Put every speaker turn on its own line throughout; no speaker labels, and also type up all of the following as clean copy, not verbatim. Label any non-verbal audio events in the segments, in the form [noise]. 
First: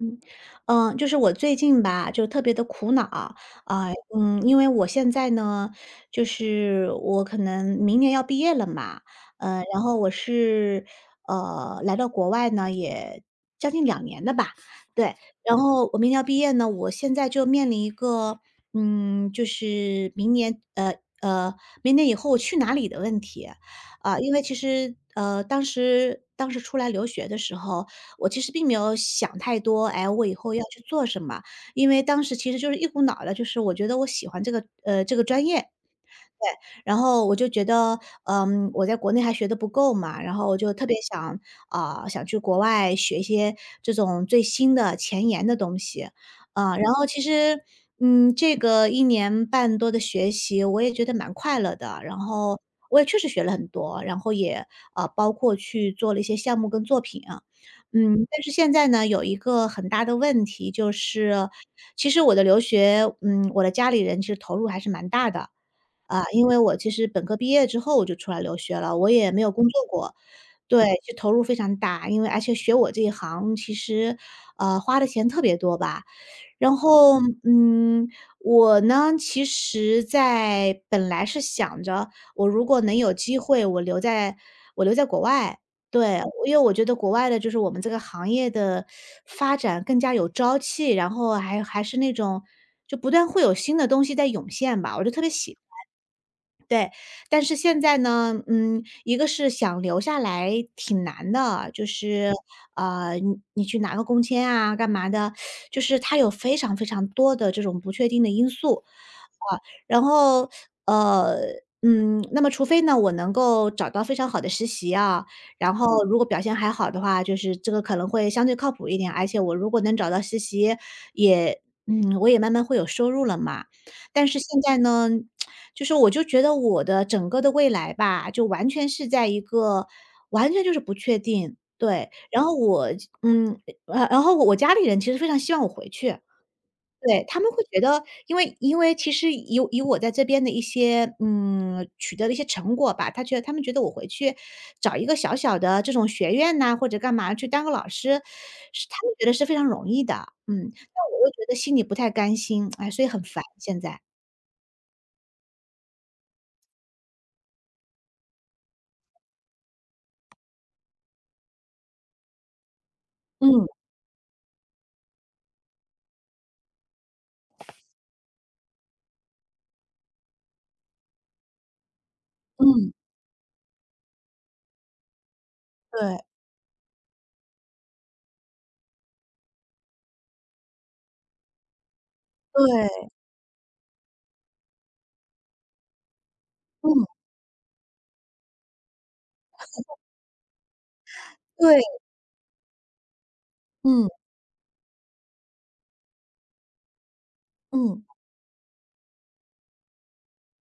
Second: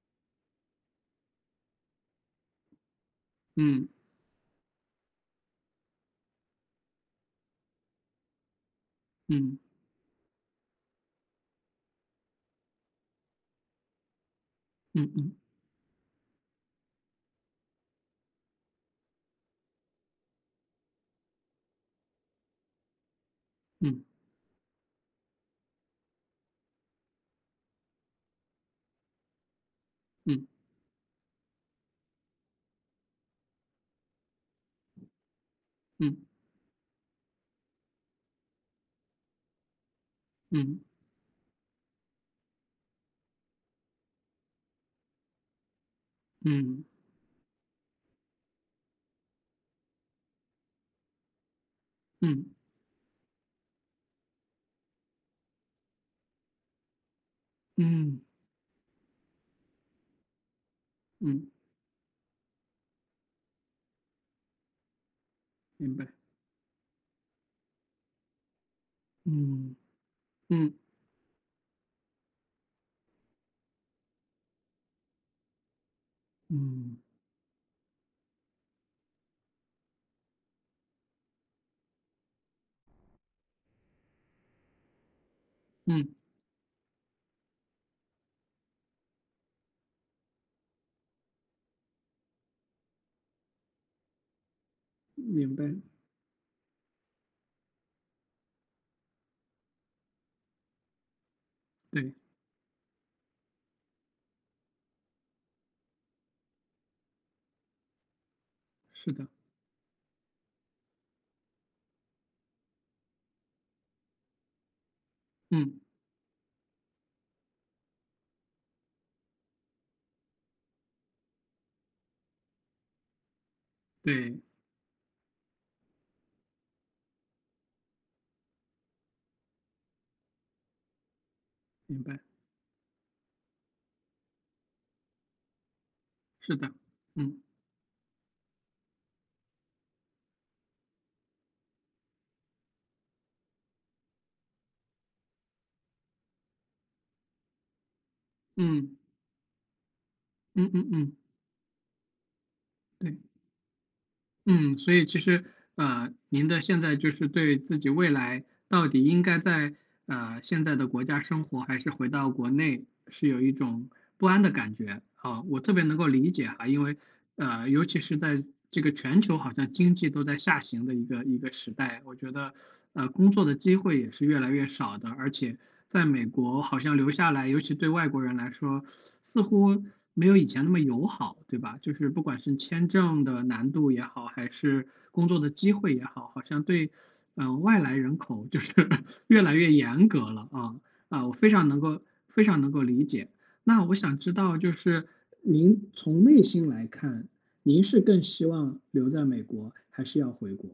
嗯，就是我最近吧，就特别的苦恼。
嗯
因为我现在呢，就是我可能明年要毕业了嘛。
嗯
然后我是，来到国外呢，也将近两年了吧，
嗯
对。
嗯
然后我明年要毕业呢，我现在就面临一个，嗯，就是明年呃，呃，明年以后我去哪里的问题。
嗯
啊，因为其实，当时出来留学的时候，我其实并没有想太多。哎，我以
嗯
后要去做什么？因为当时其实就是一股脑的，就是我觉得我喜欢这个专业，
嗯
然后我就觉得，嗯，我在国内还学的不够嘛，然后我就
嗯
特别想，啊、想去国外学一些这种最新的前沿的东西。啊、
嗯
然后其实，嗯，这个一年半多的学习，我也觉得蛮快乐的，然
嗯
后我也确实学了很多，然后也啊，包括去做了一些项目跟作品啊。嗯，
嗯
但是现在呢，有一个很大的问题就是，
嗯，
其实我的留学，嗯，我的家里人其实投入还是蛮大的。
明白。
啊，因为我其实本科毕业之后我就出来留学了，我也没有工
嗯
作过。
嗯
对，就投入非常大，因为而且学我这一行其实，花的钱特别多吧。然
嗯
后，嗯，我呢，其实在本来是想着，我如果能有机会，我留在国外，
嗯，
对，因为我觉得国外的就是我们这个行业的发展更加有朝气，然后还是那种就不断会有新的东西在涌现吧，我就特别
明
喜
白。
对。但是现在呢，嗯，一个是想留下来挺难的，就
对，
是，呃，你去拿个工签啊，干嘛的，就是它有非常非常多的这种不确定的因素。
是的。
啊，然后，呃，那么除非呢，我能够找到非常好的实习啊，然
嗯，
后如果表现还好的话，就是这个可能会相对靠谱一点，而且我如果能找到实习，也嗯，我也慢慢会有收入了嘛。但是
对，
现在呢，就是我就觉得我的整个的未来吧，就完全是在一个完全就是不确定，
明
对。
白。
然后我嗯，然后我家里人其实非常希望我回去。
是的。
对，他
嗯
们会觉得，因为其实以我在这边的一些，嗯，取得的一些成果吧，他们觉得我回去找一个小小的这种学院呐，或者干嘛去当个老师，是他
嗯
们觉得是非常容易的。嗯，
嗯嗯
但
嗯，
我又觉得心里不太甘心，哎，所以
对。
很烦现在。
嗯，所以其实，您的现在就是对自己未来到底应该在现在的国家生活，还是回到国内，是有一
嗯，
种不安的感觉啊，我特别能够理解哈，因为尤其是在这个全球好像经济都在下行的一个一个时代，我觉得
嗯，
工作的机会也是越来越少的，而且在
对，
美国好像留下来，尤其对外国人来说，似乎没有以前那么友好，对吧？就是不管是签
对，
证的难度也好，还是工作的机会也好，好像对，
嗯，
外来人口就是 [laughs] 越来越严格了啊啊！我非常
对，
能够非常能够理解。那我
嗯，
想知道，就是您从内心来看，您是
嗯。
更希望留在美国，还是要回国？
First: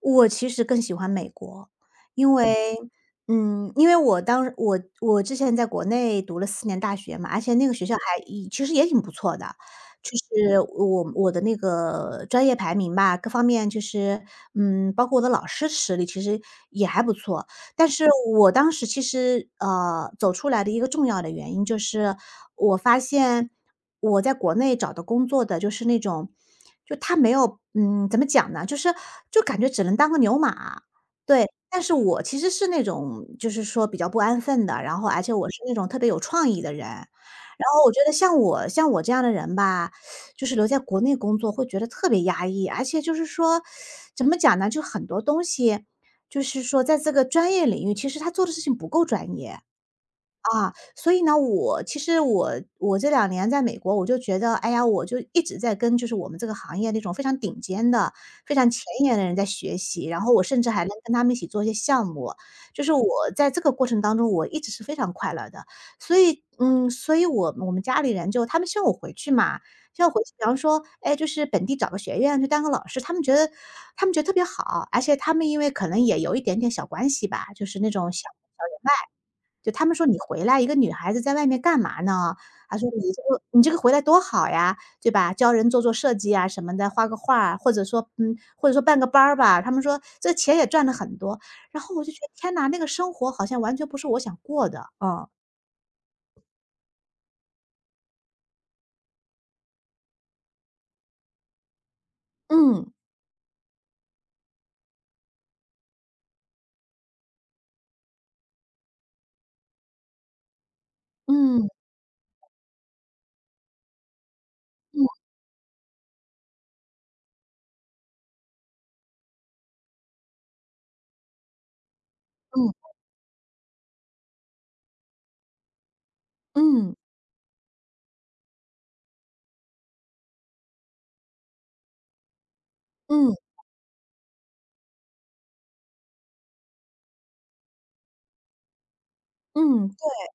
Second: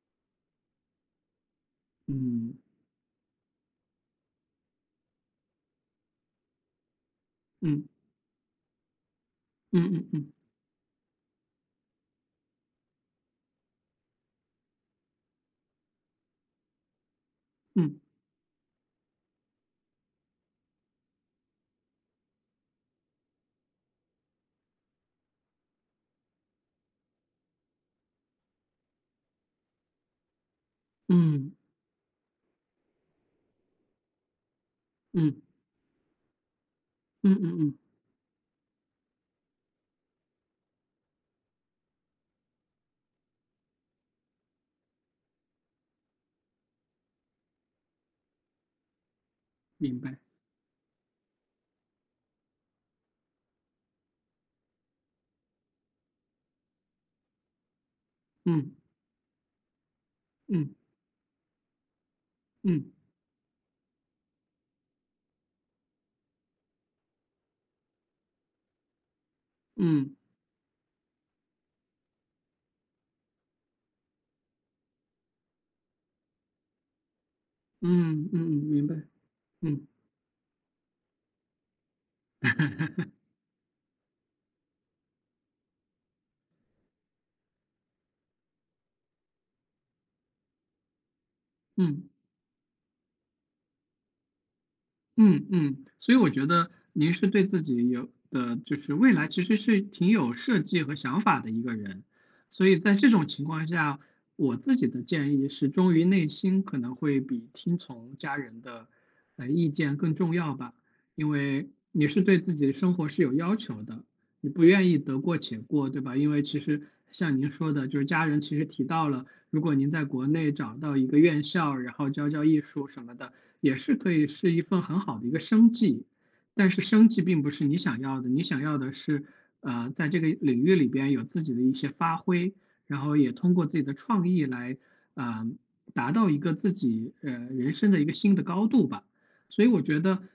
我其实更喜欢美国，因嗯
嗯
为嗯，因为我当我我之前在国内读了四年大学嘛，而且那个
嗯
学校还也其实也挺不错的，
嗯嗯
就
嗯
是我的那个专业排名吧，各方面就是嗯，包括我的老师实力其实也还不错。但
嗯
是我当时其实，呃，走出来的一个重要的原因就是，我发现我在国内找的工作的就是那种，就他没有，嗯，怎么讲呢？就是就感觉只能当个牛马，对。
嗯
但是我其实是那种就是说比较不安分的，
嗯嗯
然后而
嗯嗯
且我
嗯。
是那种特别有创意的人。
嗯
然
嗯
后我觉得像我这样的人吧，就是留在国内工作会觉得特别压抑，而且就是说，怎么讲呢？就很多东西就是说在这个专业领域，其实他做的事情不够专业。
明白，
啊，所以呢，我其实我这两年在美国，我就觉得，哎呀，我就一直在跟就是我们这个行业那种非常顶尖的、非常
嗯
前沿的人在学习，然后我甚至
嗯
还能跟他们一起做一些项目，就是
嗯
我在这个过程当中，我一直是非常快乐的。所以嗯，所以我们家里人就他们希望我回去嘛，希望
嗯
回去，比方说，哎，就是本地找个学院去当个老师，他们觉得特别好，而且他们因为可能也有一点点小关系吧，就是那种小
嗯嗯嗯，明白，
就他
嗯
们说："你回来一个女孩子在外面干嘛呢？"他说："你
[laughs]
这个你这个回来多好呀，对吧？教人做做设计啊什么的，画个画或者说嗯，或者说办个班儿吧。"他们说："这钱也赚了很多。"然后我
嗯。
就觉得天哪，那个生活好像完全不是我想过的，啊。
嗯嗯，所以我觉得您是对自己有的就是未来其实是挺有设计和想法的一个人，所以
嗯，
在这种情况下，我自己的建议是忠于内心可能会比听从家人的意见更重要吧，因
嗯，
为你是对自己的生活是有要求的，你不愿意得
嗯
过且过，对吧？因为其实像您说的，就是家人其实提到了，如果您在国内找到一个院校，然后教教艺术
嗯
什么的。也是可以是一份很好的一个生计，但是
嗯
生计并不是你想要的，你想要的是，在这个领域里边有自己的一些发挥，然后
嗯
也
嗯
通过自己的创意来，啊、达到一个自己人生的一个新的高度吧。所以我
嗯，
觉得，
对，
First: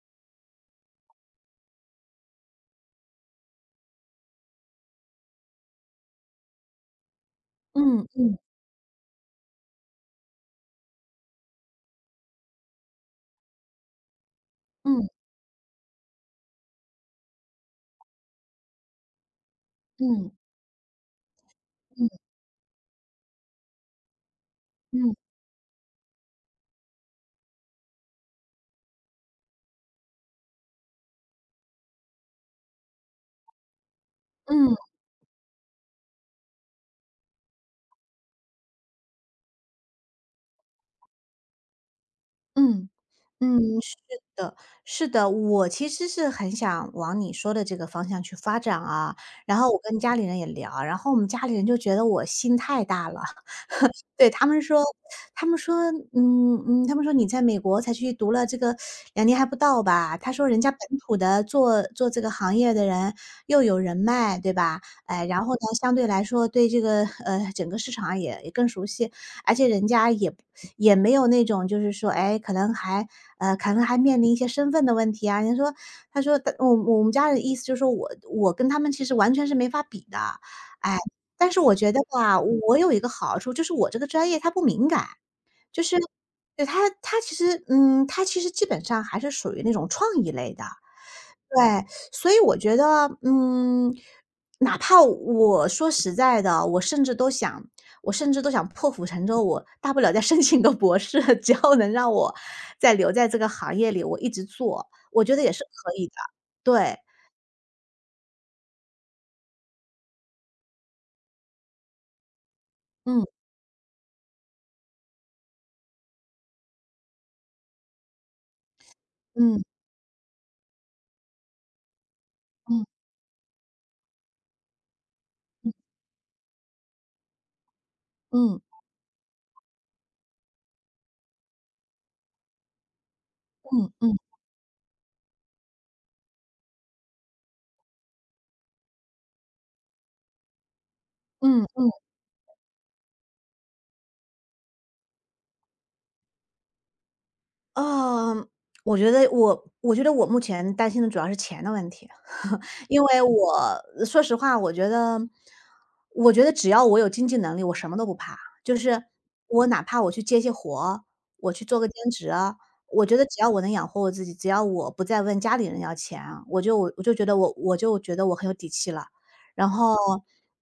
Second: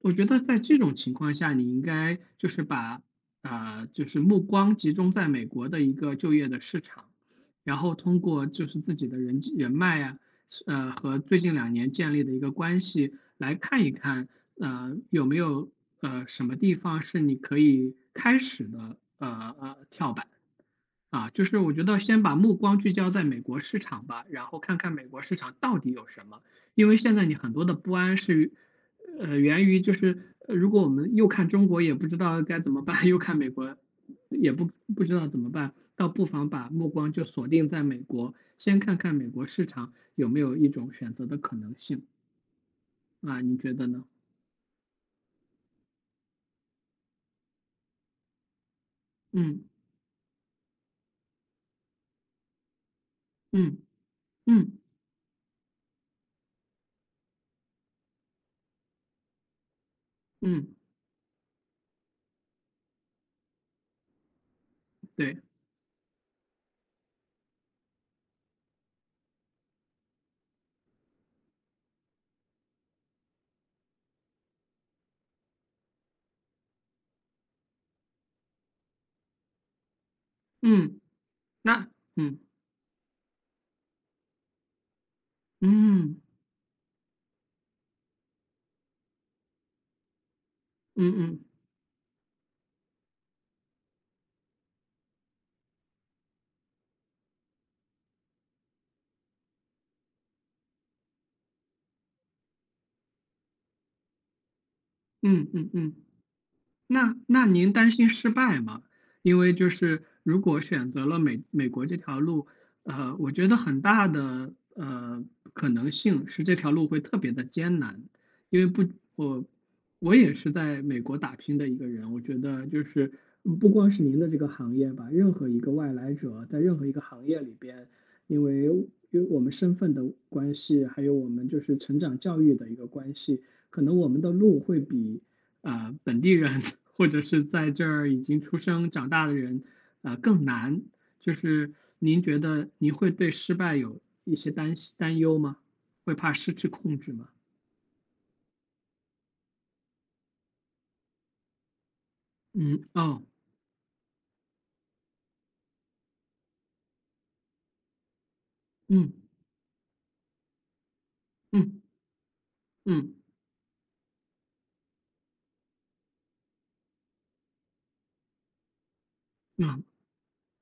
我觉得在这种情况下，你应该就是把就是目光集中在美国的一个就业的市场。然后
嗯
通
嗯
过就是自己的人际人脉啊，和最近2年建立的一个关系，来看一看，
嗯
有没有什么地方是你可以开始的跳板。
嗯
啊，就是我觉得
嗯
先把目光聚焦在美国市场吧，然后看看美
嗯嗯
国市场到底有什么。因为现在你很多的不安是，源于就是如果我们又看中国也不知道该怎么办，[laughs] 又看美国
嗯嗯嗯嗯
也
嗯嗯
不
嗯嗯
不知道怎么办，倒不妨把目光就锁定在美国，先看看美国市场。有没有一种选择的可能性
嗯
啊？你
嗯，
觉得
是
呢？
的，是的，我其实是很想往你说的这个方向去发展啊。然
嗯
后我跟家里人也聊，然后我们家里人就觉得我心太大了。
嗯
对，他们
嗯
说他们说，嗯嗯，他们说："你在美国才去读了这个两年还不到吧？"他说："人家
嗯，
本土的做做这个行业的人又有人脉，对吧？哎，
对，
然后呢，相对来说对这个，呃，整个市场也更熟悉，而且人家也不也没有那种就是说，哎，可能还面临一些身份的问题啊。"人家说他说：“我们家人的意思就是说我跟他们其实完全是没法比的。"哎。
嗯，
但是我
那
觉得
嗯
吧，我有一个好处，就是我这个专业它不敏感，就是
嗯
对，它其实嗯，它其实基本上还是属于那种创意类的。
嗯嗯嗯嗯
对，所以我觉得，嗯，哪怕我说实在的，我甚至都想破釜沉舟，我大不了再申请个博士，[laughs] 只要能让我再留在这个行业里，我一直做，我觉得
嗯嗯嗯
也是
嗯
可
嗯
以的。对，
那您担心失败吗？因为就是如果选择了美国这条路，
嗯，
我觉得很大的可能性是这条路会特别的艰难，因为不，我
嗯，
我也是在美国打拼的一个人，我觉得
嗯，
就是不光是您的这个行业吧，任何一
嗯，
个外来者在任何一个行业里边，因
嗯，
为因为我们身份的关系，还有我们就是成长教育的一个关系，可
嗯，
能我
嗯，
们的路会比。本地人或者是在这儿已经出生长大的人，更难。就
嗯
是
嗯。
您觉得您会对失败有一些担心担忧吗？会怕失去控制吗？
嗯，我觉得我目前担心的主要是钱的问题，
嗯，
因为
哦，
我说实话，我觉得只要我有经济能力，我什么都不怕。就是
嗯
我哪怕我去接些活儿，我去做
嗯
个兼职啊，我觉
嗯
得只要我能养活我自己，只要我不再问家里人要钱啊，我就觉得我很有底气了。然
嗯
后，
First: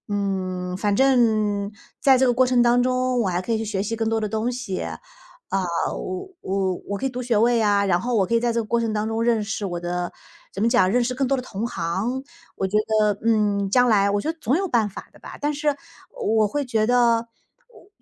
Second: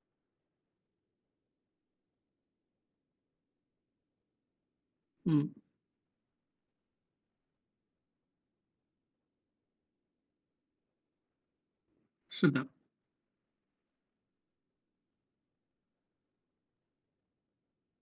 嗯，反正在这个过程当中，我还可以去学习更多的东西。啊，
嗯，
我可以读学位啊，然后我可以在这个过程当中认识我的怎么讲，认识更多的同行。
是
我
的，
觉得，嗯，将来我觉得总有办法的吧。但是我会觉得，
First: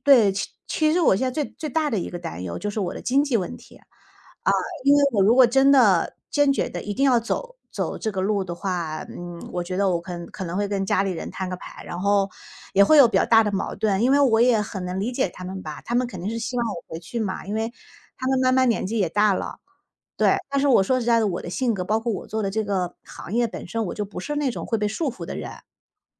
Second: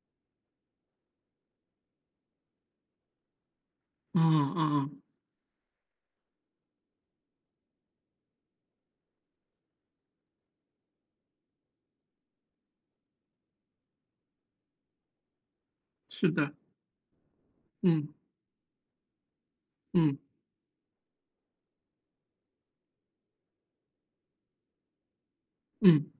对，其实我现在最大的一个担忧就是我的经济问题。
嗯嗯
因
嗯，
为我如果真的坚决的一定要走这个路的话，嗯，我觉得我可能会跟家里人摊个牌，然后也会有比较大的矛盾。因为我也很能理解他们吧，他们肯定
是
是
的，
希望我回去嘛，因为
嗯
他们慢慢年纪也大了。
嗯
对，但是我说实在的，我的性格，包括我做的这个行业本身，我就不是那种会被束缚的人。
嗯，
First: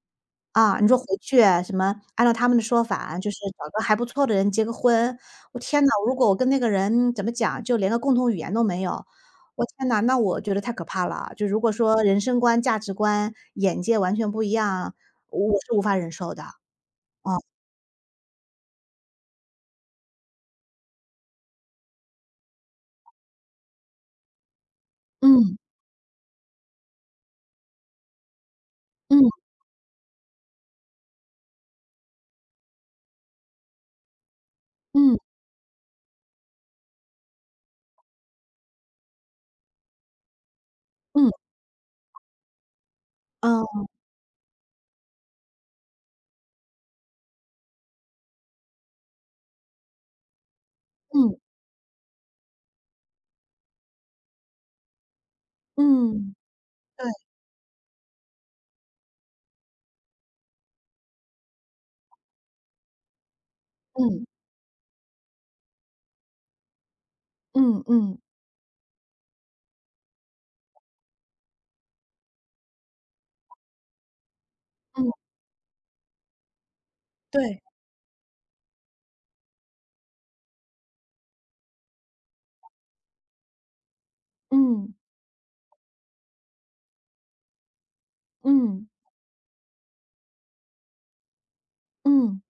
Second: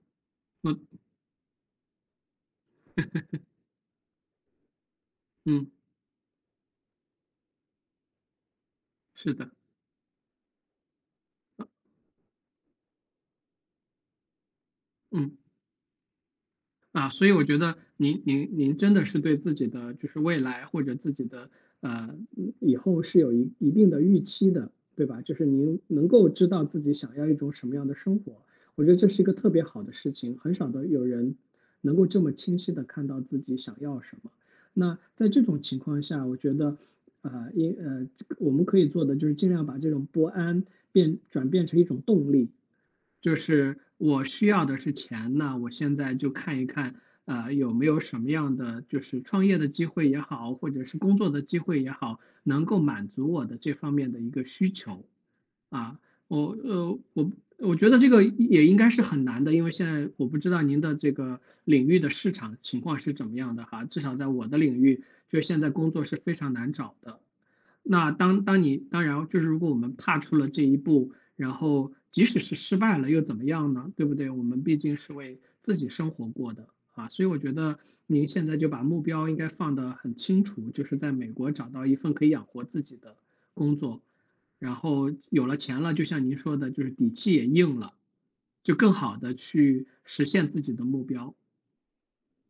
啊，
我
你说回去什么按照他们的说法，就是找个还不错的人结个婚。我
嗯
天呐，如果我跟那个人怎么讲，就连个共同语言都没有，
是的，
我天呐，那我觉得太可怕了。就如果说人生观、价值观、眼界完全不一样，
嗯。
我是无法忍受的。啊，
啊，所以我觉得您真的是对自己的就是未来或者自己的呃以后是有一定的预期的，对吧？就是
嗯，
您能够知道自己想要一种什么样的生活，我觉得这是一
嗯，
个特别好的事情，很少的有人能够这么清晰的看到自己想要什么。那
嗯，
在这种情况下，我觉得呃，因呃，我们可以做的就是尽量把这种不安变
嗯，
转变成一种动力，就是
嗯，
我需要的是钱呢，那我现在就看一看，有没有什么样的就是创业的机会也好，或者是工作
嗯，
的机会也好，能够满足我的这方面的一个需求。啊，
嗯，
我呃，
对，
我我觉得这个也应该是很难的，因为现在我不知道您的这个领域的市场情况是怎么样的哈，至少
嗯，
在我的领域，就是现在工作是非常难找的。
嗯，
那
嗯，
当然就是如果我们踏出了这一步，然后即使是失败了又怎么样呢？对不对？我们毕竟
嗯，
是为自己生活过的啊，所以我觉
对，
得您现在就把目标应该放得很清楚，就是在美国找到一份可以养活自己的工作，然
嗯，
后有了钱了，就像您说的，就是底气也硬了，就
嗯，
更好的去实现自己的目标。
嗯。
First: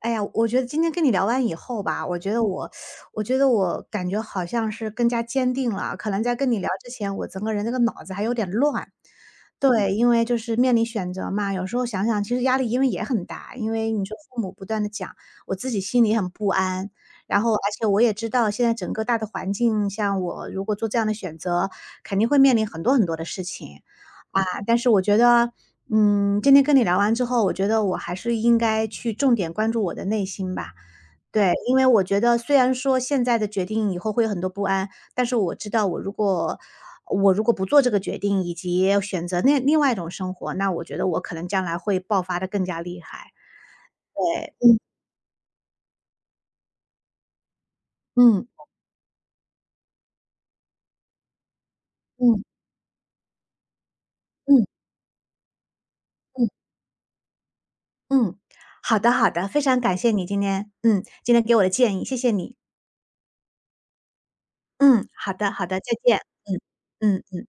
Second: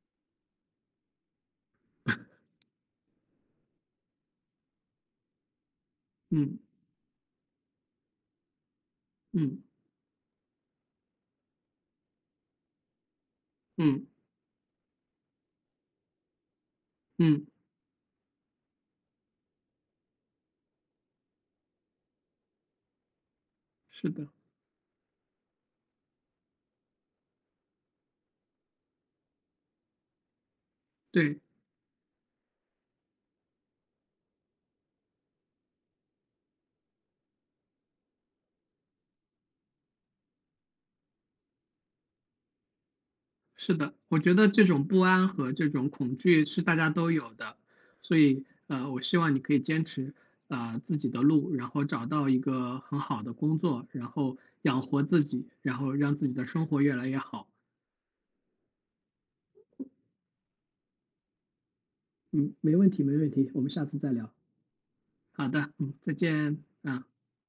哎呀，我觉得今天跟你聊完以后吧，我觉得我感觉好像是更加坚定了啊。可能在跟你
嗯
聊之前，我整个人那个脑子还有点乱。
嗯
对，因为就是面临选择嘛，有时候想想，其实压力因为也很大，因为你
嗯
说父母不断的讲，我自己心里很不安。然
嗯，
后，而且我也知道，现在整个大的环境，像我如果做这样的选择，肯定会面临很多很多的事情。
是的，
啊，但是我觉得，嗯，今天跟你聊完之后，我觉得我还是应该去重点关注我的内心吧。
对。
对，因为我觉得虽然说现在的决定以后会有很多不安，但是我知道我如果不做这个决定，以及选择那另外一种生活，那我觉得我可能将来会爆发的更加厉害。
是的，我觉得这
对，
种不安和这种恐惧是大家都有的，所以
嗯
我希望你可以坚持自己的路，然后找到一
嗯
个很好的工作，然后
嗯
养活自己，然后让自己的
嗯
生活越来越好。
嗯，好的好的，非常感谢你今天，嗯，今天给我的建议，谢谢你。
嗯，没问题，没问题，我们下次再聊。
嗯，好
好
的好
的，
的，再
嗯，再
见。
见，啊。
嗯嗯。